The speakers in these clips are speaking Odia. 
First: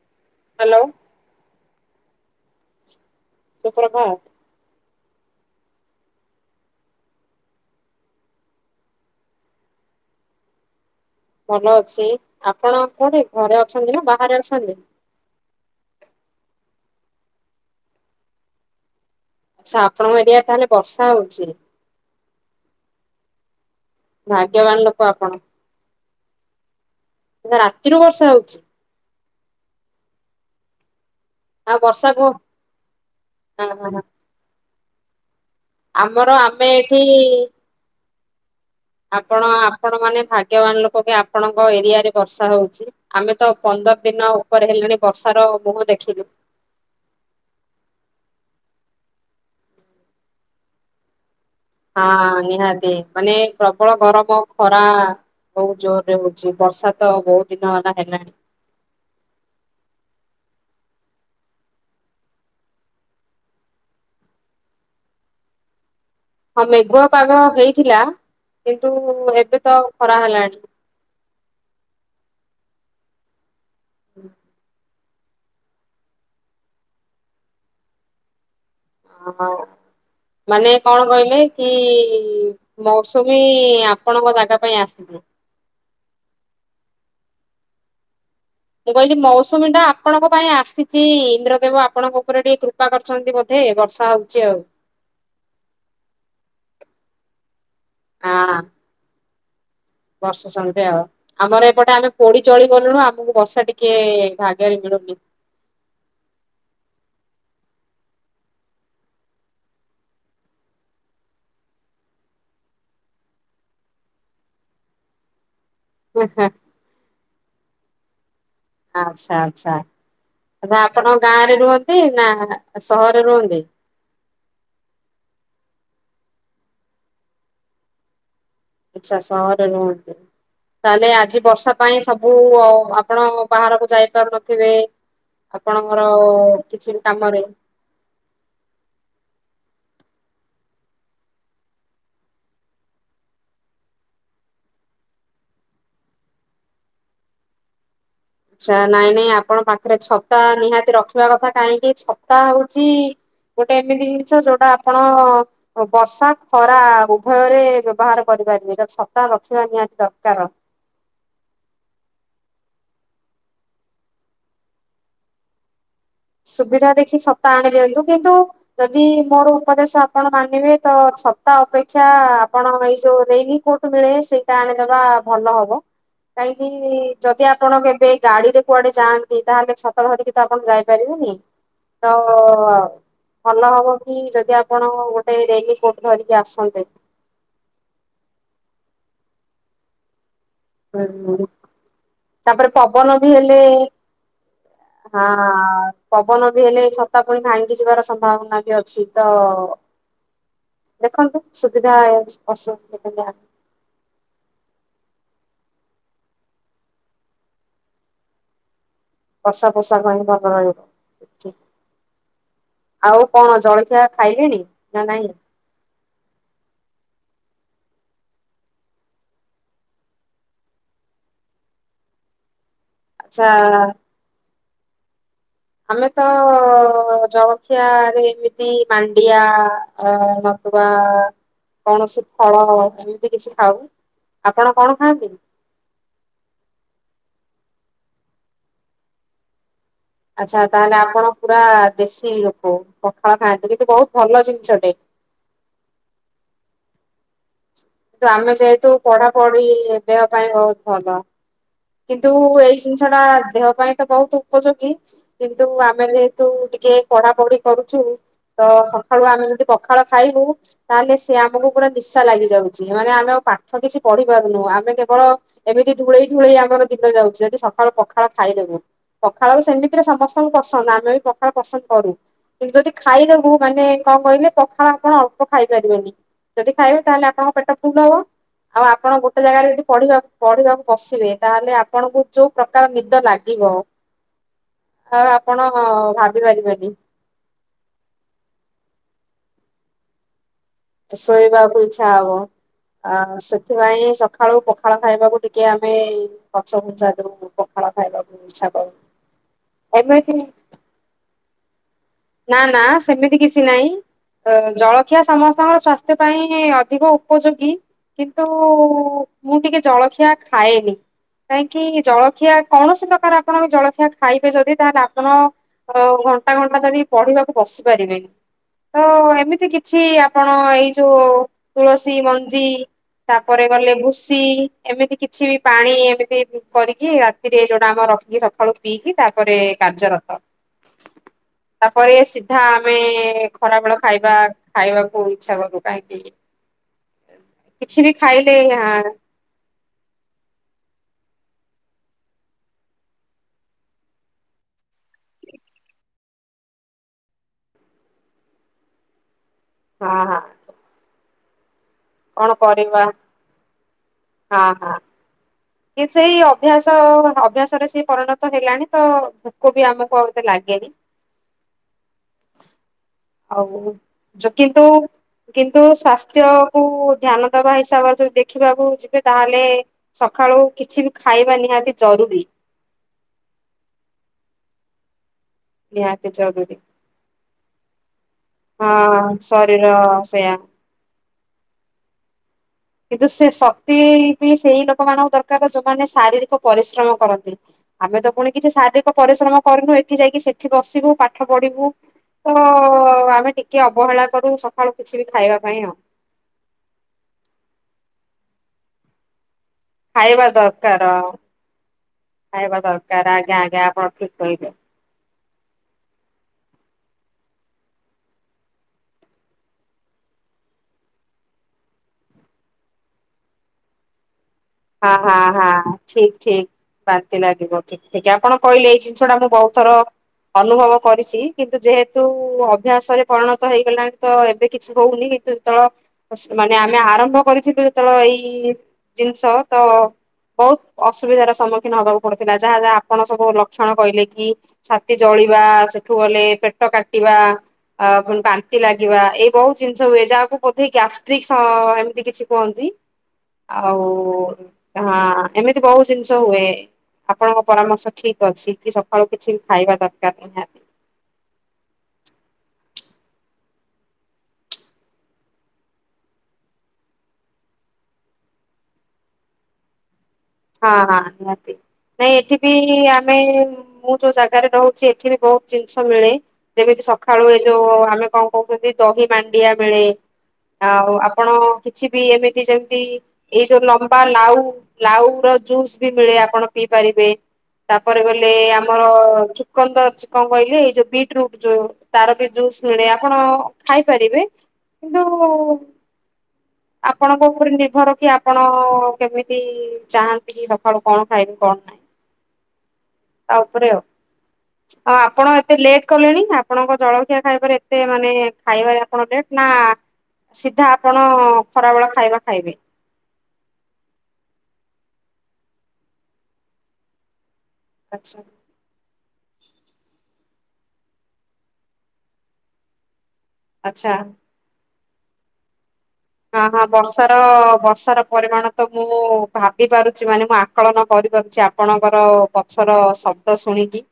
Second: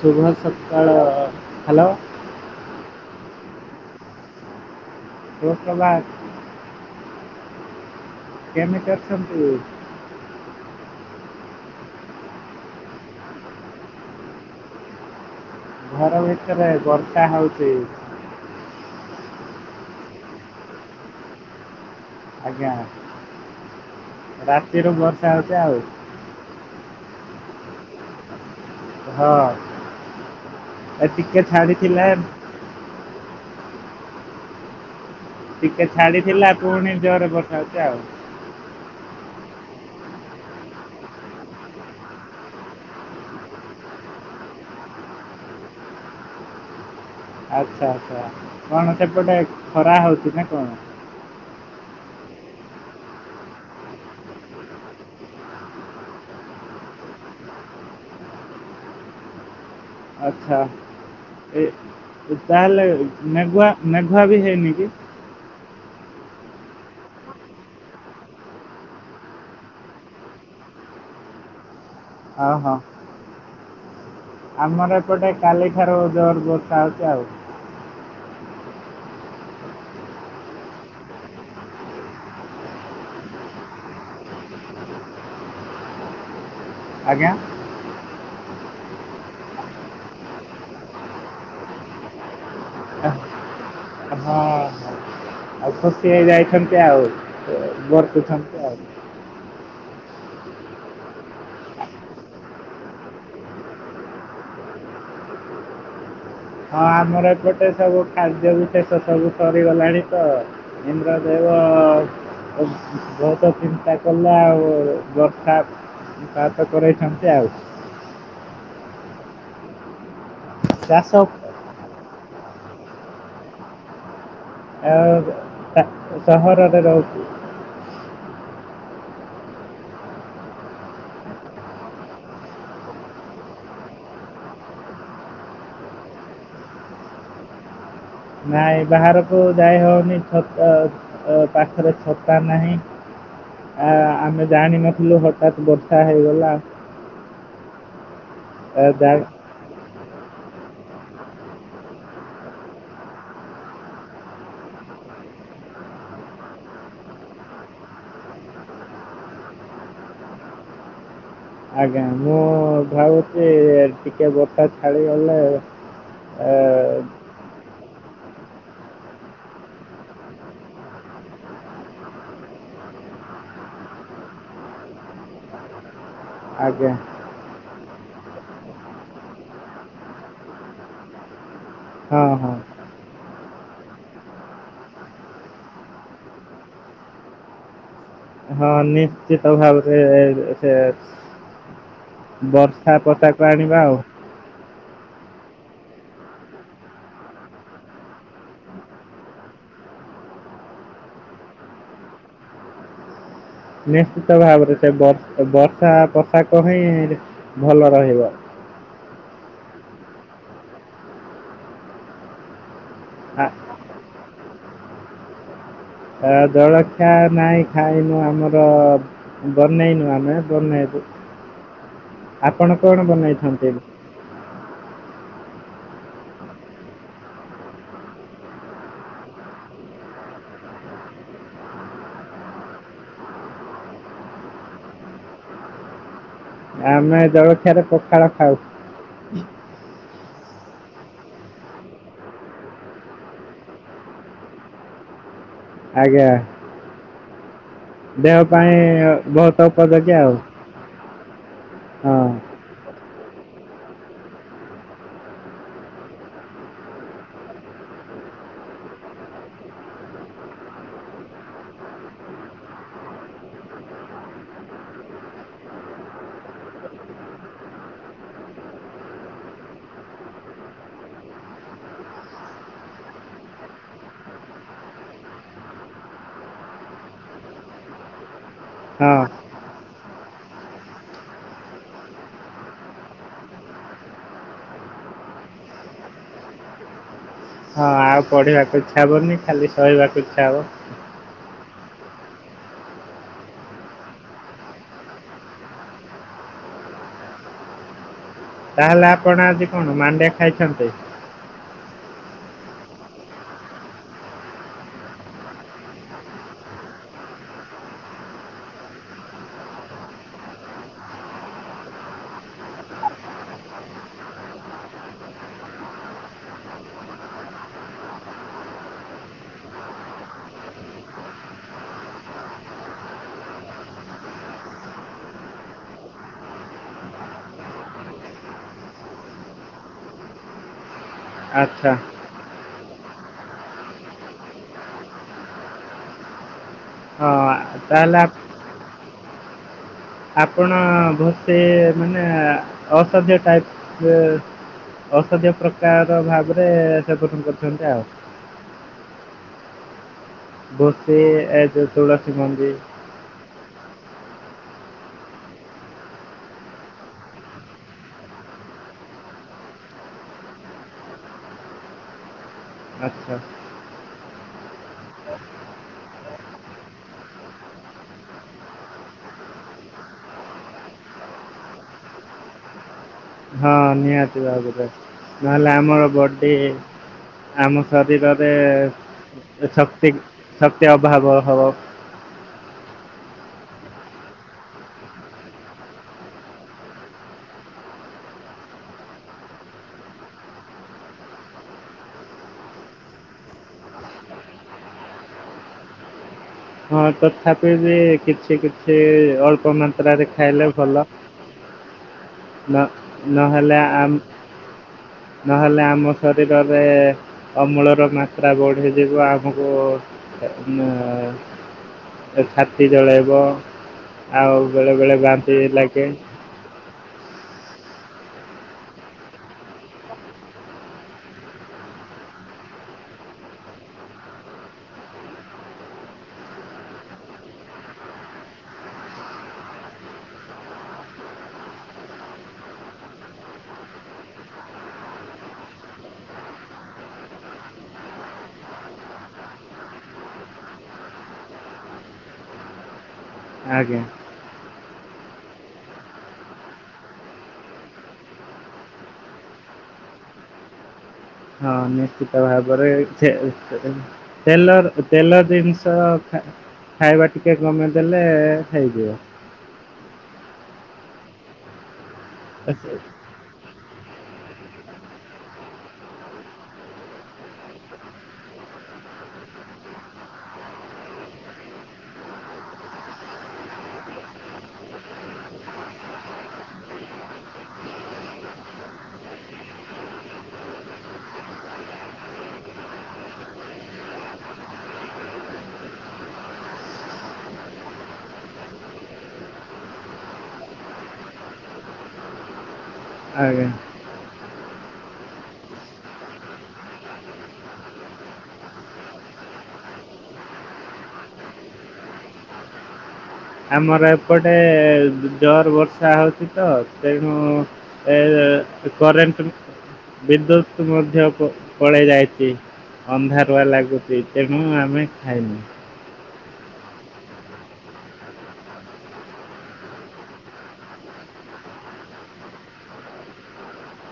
ଶୁଭ ହ୍ୟାଲୋ ସକାଳ, ହାଲୋ ସେ ଫଳ ଖା? ଦୋସୋ ବାର୍ କେମିତି ଅଛନ୍ତିୁ? ଭଲ ଅଛି ଆପଣ କଉଠି ଘରେ ଅଛନ୍ତି ନା ବାହାରେ ଅଛନ୍ତି? ଘର ଭିତରେ ବର୍ଷା ହେଉଛି। ଆଛା ଆପଣଙ୍କ ଏରିଆ ରେ ତାହେଲେ ବର୍ଷା ହଉଛିି। ଆଜ୍ଞା ଭାଗ୍ୟବାନ ରାତିରୁୁ ଲୋକ ଆପଣ ବର୍ଷା ହଉଛି ଆଉ। ନା ଆତିରୁ ବର୍ଷା ହଉଛି। ହଁ ଏ ଟକେ ଆଉ ବର୍ଷା ବହୁ ହଁ, ହଁ, ଟିକେ ଆମର ଛାଡିଥିଲା ଆମେ ପୁଣି ଏଠି ଜୋରରେ ବର୍ଷା ଉଛି ଆଉ। ଆପଣ ଆପଣ ମାନେ ଭାଗ୍ୟବାନ ଲୋକ କି ଆପଣଙ୍କ ଏରିଆ ରେ ବର୍ଷା ହଉଛି। ଆମେ ତ ପନ୍ଦର ଦିନ ଉପରେ ହେଲାଣି ବର୍ଷାର ମୁହଁ ଦେଖିନୁ। ଆଛା ଆଛା କଣ ସେପଟେ ଖରା ହଉଛି ନା କଣ? ହଁ, ନିହାତି ମାନେ ପ୍ରବଳ ଗରମ ଖରା ବହୁତ୍ ଜୋରରେ ହଉଛି ବର୍ଷା ତ ବହୁତ ଦିନ ହେଲା ହେଲାଣି। ଆଛା ଏ ତାହେଲେ ମେଘୁଆ ମେଘୁଆ ବି ହେଇନି କି? ହଁ, ମେଘୁଆ ପାଗ ହେଇଥିଲା କିନ୍ତୁ ଏବେ ତ ଖରା ହେଲାଣୀ। ଓହୋ ଆମର ଏପଟେ କାଲିଠାରୁ ଜୋର ବର୍ଷା ହେଉଛି ଆଉ। ଅହୋ ମାନେ କଣ କହିଲେ କି? ମୌସୁମୀ ଆପଣଙ୍କ ଜାଗା ପାଇଁ ଆସିଛି। ଆଜ୍ଞା। ମୁଁ କହିଲି ମୌସୁମୀ ଟା ଆପଣଙ୍କ ପାଇଁ ଆସିଛି ଇନ୍ଦ୍ରଦେବ ଆପଣଙ୍କ ଉପରେ ଟିକେ କୃପା କରୁଛନ୍ତି ବୋଧେ ହେ ବର୍ଷା ହଁ ହଉଛି ଆଉ। ଆଉ ଖୁସି ହେଇଯାଇଛନ୍ତି ଆଉ ହଁ ବସୁଛନ୍ତି ଆଉ। ବର୍ଷୁଛନ୍ତି ଆଉ। ଆମର ଏପଟେ ଆମେ ପୋଡି ଚଳି ଗଲୁଣୁ ଆମକୁ ବର୍ଷା ଟିକେ ଭାଗରେ ମିଳୁନି। ହଁ ଆମର ଏପଟେ ସବୁ ଖାଦ୍ୟରୁ ଶେଷ [unintelligible] ସବୁ ସରିଗଲାଣି ତ ଇନ୍ଦ୍ରଦେବ ବହୁ - ବହୁତ ଚିନ୍ତା କଲେ ଆଉ ବର୍ଷା ତା ପାଖରେ ଛନ୍ତି ଆଉ। ଆଛା ଆଛା ଚାଷ ଆପଣଙ୍କ ଗାଁ ରେ ଆଉ ରୁହନ୍ତି ନା ସହରରେ ରୁହନ୍ତି? ଆ ହେ ସହରରେ ରହୁଛି। ଆଛା ସହରେ ରୁହନ୍ତି। ତାହେଲେ ଆଜି ବର୍ଷା ପାଇଁ ସବୁ ଆପଣ ବାହାରକୁ ଯାଇପାରୁନଥିବେ। ଆପଣଙ୍କର କିଛି କାମରେ। ନାଇଁ ବାହାରକୁ ଯାଇ ହଉନିଛ ପାଖରେ ଛତା ନାହିଁ। ଆ ଆମେ ଜାଣିନଥିଲୁ ହଠାତ୍ ବର୍ଷା ହେଇଗଲା। ଆଛା ଏ, ନାଇଁ ଯା- ନାଇଁ ଆପଣ ପାଖରେ ଛତା ନିହାତି ରଖିବା କଥା କାହିଁକି ଛତା ହଉଛି ଗୋଟେ ଏମିତି ଜିନିଷ ଯୋଉଟା ଆପଣ ବର୍ଷା ଖରା ଉଭୟରେ ବ୍ୟବହାର କରିପାରିବିଟ ଛତା ରଖିବା ନିହାତି ଦରକାର। ଆଜ୍ଞା ମୁଁ ଭାବୁଛି ଟିକେ ବର୍ଷ ଛାଡ଼ିଗଲେ ଏ, ସୁବିଧା ଦେଖି ଛତା ଆଣି ଦିଅନ୍ତୁ କିନ୍ତୁ ଯଦି ମୋର ଉପଦେଶ ଆପଣ ମାନିବେ ତ ଛତା ଅପେକ୍ଷା ଆପଣ ଏଇ ଯୋଉ ରେନି କୋଟ ମିଳେ ସେଇଟା ଆଣିଦବା ଭଲ ହବ। ଆଜ୍ଞା କାହିଁକି ଯଦି ଆପଣ କେବେ ଗାଡିରେ କୁଆଡେ ଯାଆନ୍ତି ତାହେଲେ ଛତା ଧରିକି ତ ଆପଣ ଯାଇ ପାରିବୁନି ତ ହଁ ହଁ ଭଲ ହବ କି ଯଦି ଆପଣ ଗୋଟେ ରେନି କୋଟ ଧରିକି ଆସନ୍ତେ। ହଁ ନିଶ୍ଚିତ ଭାବରେ। ସେ ତାପରେ ବର୍ଷା ପବନ ବି ପୋଷାକ ହେଲେ ଆଣିବା ଆଉ। ହଁ ପବନ ବି ହେଲେ ଛତା ପୁଣି ଭାଙ୍ଗି ଯିବାର ସମ୍ଭାବନା ବି ଅଛି ତ ଦେଖନ୍ତୁ ସୁବିଧା ଅସୁବିଧା ନିଶ୍ଚିତ ଭାବରେ ସେ ବର୍ଷା ପୋଷାକ ହିଁ ଭଲ ରହିବ। ବର୍ଷା ପୋଷାକ ହିଁ ଭଲ ରହିବ ଆଉ ଆ, କଣ ଜଳଖିଆ ଖାଇଲେଣି ନା ନାଇଁ? ଜଳଖିଆ ନାହିଁ ଖାଇନୁ ଆମର ବନେଇନୁ ଆମେ ବନେଇବୁ। ଆପଣ କଣ ବନେଇଛନ୍ତି? ଆଚ୍ଛା ଆମେ ତ ଜଳଖିଆରେ ଏମିତି ମାଣ୍ଡିଆ। ବା କୌଣସି ଫଳ ଏମିତି କିଛି ଖାଉ ଆପଣ କଣ ଖାଆନ୍ତି? ଆମେ ଜଳଖିଆରେ ପଖାଳ ଖାଉ। ଆଚ୍ଛା ତାହେଲେ ଆପଣ ପୁରା ଦେଶୀ ଲୋକ ପଖାଳ ଖାଆନ୍ତି କିନ୍ତୁ ବହୁତ ଭଲ ଜିନିଷଟେ। ଆଜ୍ଞା କିନ୍ତୁ ଦେହ ଆମେ ଯେହେତୁ ପାଇଁ ପଢାପଢି ବହୁତ ଉପଯୋଗୀ ଦେହ ଆଉ। ପାଇଁ ବହୁତ ଭଲ କିନ୍ତୁ ହଁ ଏଇ ଜିନିଷ ଟା ଦେହ ପାଇଁ ତ ବହୁତ ଉପଯୋଗୀ। କିନ୍ତୁ ଆମେ ଯେହେତୁ ଟିକେ ପଢା ପଢି କରୁଛୁ ତ ସକାଳୁ ଆମେ ଯଦି ପଖାଳ ଖାଇବୁ ତାହେଲେ ସେ ଆମକୁ ପୁରା ନିଶା ଲାଗି ଯାଉଛି ମାନେ ଆମେ ଆଉ ପାଠ କିଛି ପଢି ପାରୁନୁ ଆମେ କେବଳ ଏମିତି ଢୁଳେଇ ଢୁଳେଇ ଆମର ଦିନ ଯାଉଛି ଯଦି ସକାଳୁ ପଖାଳ ଖାଇଦେବୁ। ପଖାଳ ବି ସେମିତିରେ ସମସ୍ତଙ୍କୁ ପସନ୍ଦ ଆମେ ବି ପଖାଳ ପସନ୍ଦ କରୁ। କିନ୍ତୁ ଯଦି ଖାଇଦେବୁ ମାନେ କଣ କହିଲେ ପଖାଳ ଆପଣ ଅଳ୍ପ ଖାଇପାରିବେନି। ଯଦି ଖାଇବେ ତାହେଲେ ଆପଣଙ୍କ ପେଟ ଫୁଲ ହବ। ଆଉ ହଁ ଆପଣ ଗୋଟେ ଜାଗାରେ ଯଦି ପଢିବା ପଢିବାକୁ ବସିବେ ତାହେଲେ ଆପଣଙ୍କୁ ଯୋଉ ପ୍ରକାର ନିଦ ଲାଗିବ ଆଉ ଆପଣ ଭାବି ପାରିବେନି। ହଁ ଆଉ ପଢ଼ିବାକୁ ଇଚ୍ଛା ହେବନି ଖାଲି ଶୋଇବାକୁ ଇଚ୍ଛା ହେବ। ତ ଶୋଇବାକୁ ଇଚ୍ଛା ହବ। ଆ ସେଥିପାଇଁ ସକାଳୁ ପଖାଳ ଖାଇବାକୁ ଟିକେ ଆମେ ପଛ ଘୁଞ୍ଚା ଦଉ। ପଖାଳ ଖାଇବାକୁ ଇଚ୍ଛା କରୁ। ତାହେଲେ ଆପଣ ଆଜି କଣ ମାଣ୍ଡିଆ ଏମିତି ଖାଇଛନ୍ତି? ନା ନା ସେମିତି କିଛି ନାହିଁ ଜଳଖିଆ ସମସ୍ତଙ୍କ ସ୍ୱାସ୍ଥ୍ୟ ପାଇଁ ଅଧିକ ଉପଯୋଗୀ କିନ୍ତୁ ମୁଁ ଟିକେ ଜଳଖିଆ ଖାଏନି କାହିଁକି ଜଳଖିଆ କୌଣସି ପ୍ରକାର ଆପଣ ବି ଜଳଖିଆ ଖାଇବେ ଯଦି ତାହେଲେ ଆପଣ ଘଣ୍ଟା ଘଣ୍ଟା ଧରି ପଢିବାକୁ ବସି ପାରିବେନି ତ ଏମିତି କିଛି ଆପଣ ଏଇ ଯୋଉ ତୁଳସୀ ମଞ୍ଜି ତାପରେ ଗଲେ ଭୁସି ଏମିତି କିଛି ବି ପାଣି ଏମିତି କରିକି ରାତିରେ ଯୋଉଟା ଆମ ରଖିକି ସଖାଳୁ ପିଇକି ତାପରେ କାର୍ଯ୍ୟରତ ଆଚ୍ଛା ତାପରେ ସିଧା ଆମେ ଖରାବେଳ ଖାଇବା ଖାଇବାକୁ ଇଛା କରୁ କାହିଁକି ହଁ କିଛି ତାହେଲେ ବି ଆପ- ଖାଇଲେ ହାଁ ଆପଣ ବୋଧେ ମାନେ ଅସାଧ୍ୟ ଟାଇପ ଔଷଧିଅ ପ୍ରକାର ଭାବରେ ସେବନ କରିଛନ୍ତି ଆଉ ହଁ ହଁ ବୋଧେ କଣ କରିବା ହଁ ହଁ କି ସେଇ ଅଭ୍ୟାସ ଅଭ୍ୟାସ ରେ ସେ ପରିଣତ ହେଲାଣି ତ ଭୋକ ବି ଆମକୁ ଏତେ ଲାଗେନି [inaudible] ଆଚ୍ଛା ଆଉ ଯ କିନ୍ତୁ କିନ୍ତୁ ସ୍ବାସ୍ଥ୍ୟକୁୁ ଧ୍ୟାନ ଦବା ହିସାବରେ ଯଦି ଦେଖିବାକୁ ଯିବେ ତାହେଲେ ସଖାଳୁ କିଛି ବି ଖାଇବା ନିହାତି ଜରୁରୀ ହଁ ନିହାତି ଭାବରେ ନହେଲେ ଆମର ନିହାତି ବଡି ଜରୁରୀ ଆମ ଶରୀରରେ ହଁ ଶରୀର ଶକ୍ତି ସେୟା ଶକ୍ତି ଅଭାବ ହବ କିନ୍ତୁ ସେ ଶକ୍ତି ବି ସେଇ ଲୋକ ମାନଙ୍କ ଦରକାର ଯୋଉମାନେ ଶାରୀରିକ ପରିଶ୍ରମ କରନ୍ତି ଆମେ ତ ପୁଣି କିଛି ଶାରୀରିକ ପରିଶ୍ରମ କରିନୁ ଏଠି ଯାଇକି ସେଠି ବସିବୁ ପାଠ ପଢିବୁ ତ ଆମେ ଟିକେ ଅବହେଳା କରୁ ସକାଳୁ କିଛି ବି ଖାଇବା ପାଇଁ ଆଉ ହଁ ତଥାପି ବି କିଛି କିଛି ଅଳ୍ପ ମ ତ୍ରାରେ ଖାଇବା ଖାଇଲେ ଭଲ ଦରକାର ଖାଇବା ନହ ଦରକାର ଆଜ୍ଞା ନହେଲେ ଆଜ୍ଞା ଆପଣ ଠିକ କହିଲେ। ନହେଲେ ଆମ ଶରୀରରେ ଅମଳର ମାତ୍ରା ବଢଯିବ ଆମକୁ ଛାତି ଜଳାଇବ ଆଉ ହଁ ବେଳେବେଳେ ହଁ ବାନ୍ତିି ହଁ ଲାଗେ ଠିକ ଠିକ ବାନ୍ତି ଲାଗିବ ଠିକ ଠିକ ଆପଣ କହିଲେ ଏଇ ଜିନିଷ ଟା ମୁଁ ବହୁତ ଥର ଅନୁଭବ କରିଛି କିନ୍ତୁ ଯେହେତୁ ଅଭ୍ୟାସରେ ପରିଣତ ହେଇଗଲାଣି ତ ଏବେ କିଛି ହଉନି ଯେତେବେଳେ ମାନେ ଆମେ ଆରମ୍ଭ କରିଥିଲୁ ଯେତେବେଳେ ଏଇ ଜିନିଷ ତ ବହୁତ ଅସୁବିଧାର ସମ୍ମୁଖୀନ ହବାକୁ ପଡୁଥିଲା ଯାହା ଯାହା ଆପଣ ସବୁ ଲକ୍ଷଣ କହିଲେ କି ଛାତି ଜଳିବା ସେଠୁ ଗଲେ ପେଟ କାଟିବା ଆ ପ ବାନ୍ତି ଲାଗିବା ଏଇ ବହୁତ ଜିନିଷ ହୁଏ ଯାହାକୁ ବୋଧେଇ ଗ୍ୟାଷ୍ଟ୍ରିକ୍ ଏମିତି କିଛି କୁହନ୍ତି ଆଜ୍ଞା। ଆଉ ହଁ ଏମିତି ବହୁତ ଜିନିଷ ହୁଏ ଆପଣଙ୍କ ପରାମର୍ଶ ଠିକ ଅଛି କି ସକାଳୁ କିଛି ଖାଇବା ଦରକାର ନିହାତି ହଁ ନିଶ୍ଚିତ ଭାବରେ ଛେ ଛେ ତେଲର ତେଲର ଜିନିଷ ଖା ଖାଇବା ଟିକିେ କମେଇ ଦେଲେ ହେଇଯିବ ହଁ ହଁ ନିହାତି ନାଇଁ ଏଠି ବି ଆ ଆମେ ମୁଁ ଯୋଉ ଜାଗାରେ ରହୁଛି ଏଠି ବି ବହୁତ ଜିନିଷ ମିଳେ ଯେମିତି ସଖାଳୁ ଏ ଯୋଉ ଆମେ କଣ କହୁଛନ୍ତି ଦହି ମାଣ୍ଡିଆ ମିଳେ। ଆଉ ଆପଣ କିଛି ବି ଏମିତି ଯେମିତି ଏଇ ଯୋଉ ଲମ୍ବା ଲାଉ ଲାଉ। ଜୁସ୍ ବି ମିଳେ ଆପଣ ପିଇ ପାରିବେ। ତାପରେ ଗଲେ ଆମର ଚୁକନ୍ଦର କଣ କହିଲେ ଏଇ ଯୋଉ ବିଟ୍ ରୁଟ ଯୋଉ ତାର ବି ଜୁସ୍ ମିଳେ ଆପଣ ଖାଇପାରିବେ କିନ୍ତୁ ଆପଣଙ୍କ ଉପରେ ନିର୍ଭର କି ଆପଣ କେମିତି ଚାହାନ୍ତି କି ସଖାଳୁ କଣ ଖାଇବି କଣ ନାହିଁ? ତା ଆଜ୍ଞା। ଉପରେ ଆଉ। ଆଉ ଆପଣ ଏତେ ଲେଟ୍ କଲେଣି ଆପଣଙ୍କ ଜଳଖିଆ ଖାଇବାରେ ଏତେ ମାନେ ଖାଇବାରେ ଆପଣ ଲେଟ୍। ନା ସିଧା ଆପଣ ଖରାବେଳ ଖାଇବା ଖାଇବେ? ଆମର ଏପଟେ ଜୋରେ ବର୍ଷା ହଉଚି ତ ତେଣୁ ଏ ଆଚ୍ଛା। କରେଣ୍ଟ ବିଦ୍ୟୁତ୍ ମଧ୍ୟ ପଳେଇ ଯାଇଚି। ଅନ୍ଧାରୁଆ ଆଚ୍ଛା। ଲାଗୁଚି ତେଣୁ ଆମେ ଖାଇନୁ। ହଁ ହଁ ବର୍ଷାର ବର୍ଷାର ପରିମାଣ ତ ମୁଁ ଭାବି ପାରୁଛି। ମାନେ ମୁଁ ଆକଳନ କରିପାରୁଛି ଆପଣଙ୍କର ପଛର ଶବ୍ଦ ଶୁଣିକି।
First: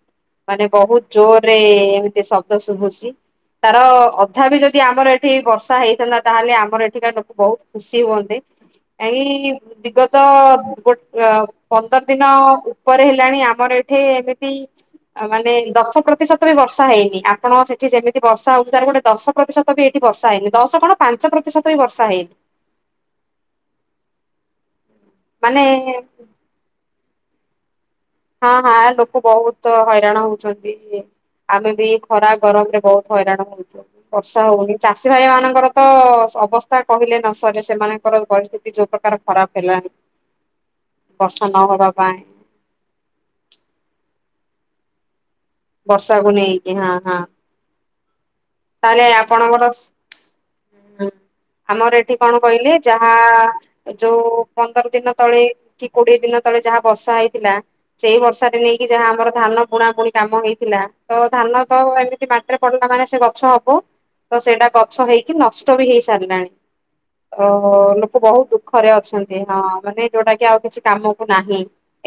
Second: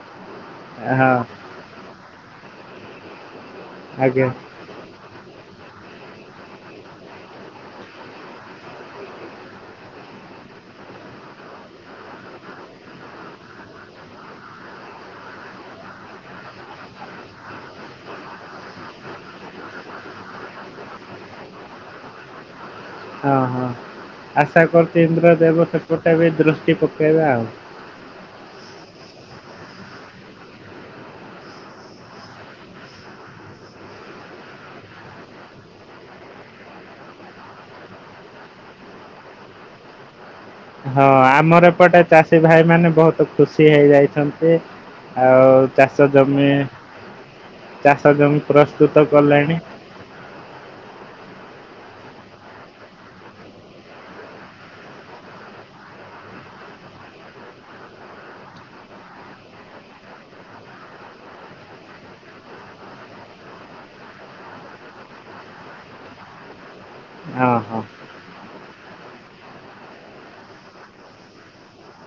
ମାନେ ବହୁତ ହଁ ଜୋରେ ଏମିତି ଶବ୍ଦ ଶୁଭୁଛି ତାର ଆଜ୍ଞା ଅଧା ବି ଯଦି ଆମର ଏ ଏଠି ବର୍ଷା ହେଇଥାନ୍ତା ତାହେଲେ ଆମର ଏଠିକା ଲୋକ ବହୁତ ଖୁସି ହୁଅନ୍ତେ। କାହିଁକି? ବିଗତ ଗୋ ପନ୍ଦର ଦିନ ଉପରେ ହେଲାଣି ଆମର ଏଠି ଏମିତି ମାନେ ଦଶ ପ୍ରତିଶତ ବି ବର୍ଷା ହେଇନି ଆପଣ ସେଠି ଯେମିତି ବର୍ଷା ହଉଛି ତାର ଗୋଟେ ଦଶ ପ୍ରତିଶତ ବି ଏଠି ବର୍ଷା ହେଇନି ଦଶ କଣ ପାଞ୍ଚ ପ୍ରତିଶତ ବି ବର୍ଷା ହେଇନି। ହଁ ହଁ ଆଶା କରୁଛି ଇନ୍ଦ୍ର ମାନେ ଦେବ ସେପଟେ ବି ଦୃଷ୍ଟି ପକେଇବା ଆଉ। ହଁ ହଁ ଲୋକ ବହୁତ ହଇରାଣ ହଉଛନ୍ତି। ଆମେ ବି ଖରା ଗରମରେ ବହୁତ ହଇରାଣ ହଉ ବର୍ଷା ହଉନି ଚାଷୀ ଭାଇ ମାନଙ୍କର ତ ଅବସ୍ଥା କହିଲେ ନ ସରେ ସେମାନଙ୍କର ପରିସ୍ଥିତି ଯୋଉ ପ୍ରକାର ଖରାପ ହେଲାଣି। ହଁ ବର୍ଷା ଆମର ନହବା ଏପଟେ ପାଇଁ ଚାଷୀ ଭାଇ ମାନେ ବହୁତ ଖୁସି ହେଇଯାଇଛନ୍ତି ଆଉ ଚାଷ ବର୍ଷାକୁ ଜମି ନେଇକି ହଁ ହଁ। ଚାଷ ଜମି ତାହେଲେ ପ୍ରସ୍ତୁତ କଲେଣି ଆପଣଙ୍କର ଉଁ ଆମର ଏଠି କଣ ଆସିଲେ ଯାହା ଯୋଉ ପନ୍ଦର ଦିନ ତଳେ କି କୋଡିଏ ଦିନ ତଳେ ଯାହା ବର୍ଷା ହେଇଥିଲା। ସେଇ ବର୍ଷାରେ ନେଇକି ଯାହା ଆମର ଧାନ ବୁଣା ବୁଣି କାମ ହେଇଥିଲା ତ ଧାନ ତ ଏମିତି ବା ରେ ପଡିଲା ମାନେ ସେ ଗଛ ହବ ତ ସେଇଟା ଗଛ ହେଇକି ନଷ୍ଟ ବି ହେଇ ସାରିଲାଣି। ହଁ ଓହୋ ହଁ ଲୋକ ବହୁତ ଦୁଃଖରେ ଅଛନ୍ତି ହଁ ମାନେ ଯୋଉଟା କି ଆଉ କିଛି କାମକୁ ନାହିଁ‌‌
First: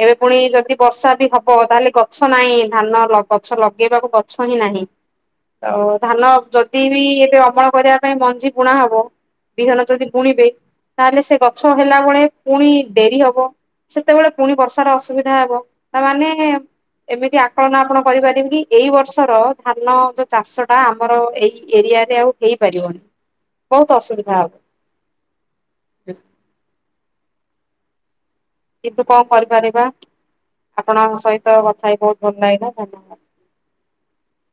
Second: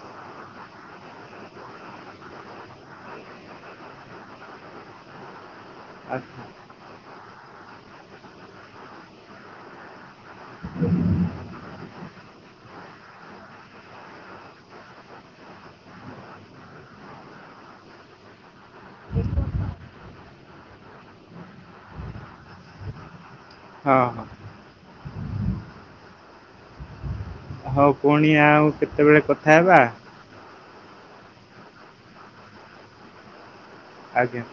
ଏବେ ପୁଣି ଯଦି ବର୍ଷା ବି ହବ ତାହେଲେ ଗଛ ନାହିଁ ଧାନ ଗଛ ଲଗେଇବାକୁ ଗଛ ହିଁ ନାହିଁ। ତ ଧାନ ଯଦି ବି ଏବେ ଅମଳ କରିବା ପାଇଁ ମଞ୍ଜି ବୁଣା ହବ। ବିହନ ଯଦି ବୁଣିବେ ତାହେଲେ ସେ ଗଛ ହେଲା ବେଳେ ପୁଣି ଡେରି ହବ। ସେତେବେଳେ ପୁଣି ବର୍ଷାର ଅସୁବିଧା ହବ ତା ମାନେ ଏମିତି ଆକଳନ ଆପଣ କରିପାରିବେ କି ଏଇ ବର୍ଷର ଧାନ ଯୋଉ ଚାଷ ତା ଆମର ଏଇ ଏରିଆରେ ଆଉ ହେଇପାରିବନି ହଁ ବହୁତ ହଁ ଅସୁବିଧା ହବ। ହଁ ପୁଣି ଆଉ। କିନ୍ତୁ କେତେବେଳେ କଣ କଥା ହେବା କରିପାରିବା ଆପଣଙ୍କ ସହିତ କଥା ହେଇ ବହୁତ ଭଲ ଲାଗିଲା ଧନ୍ୟବାଦ। ଆଜ୍ଞା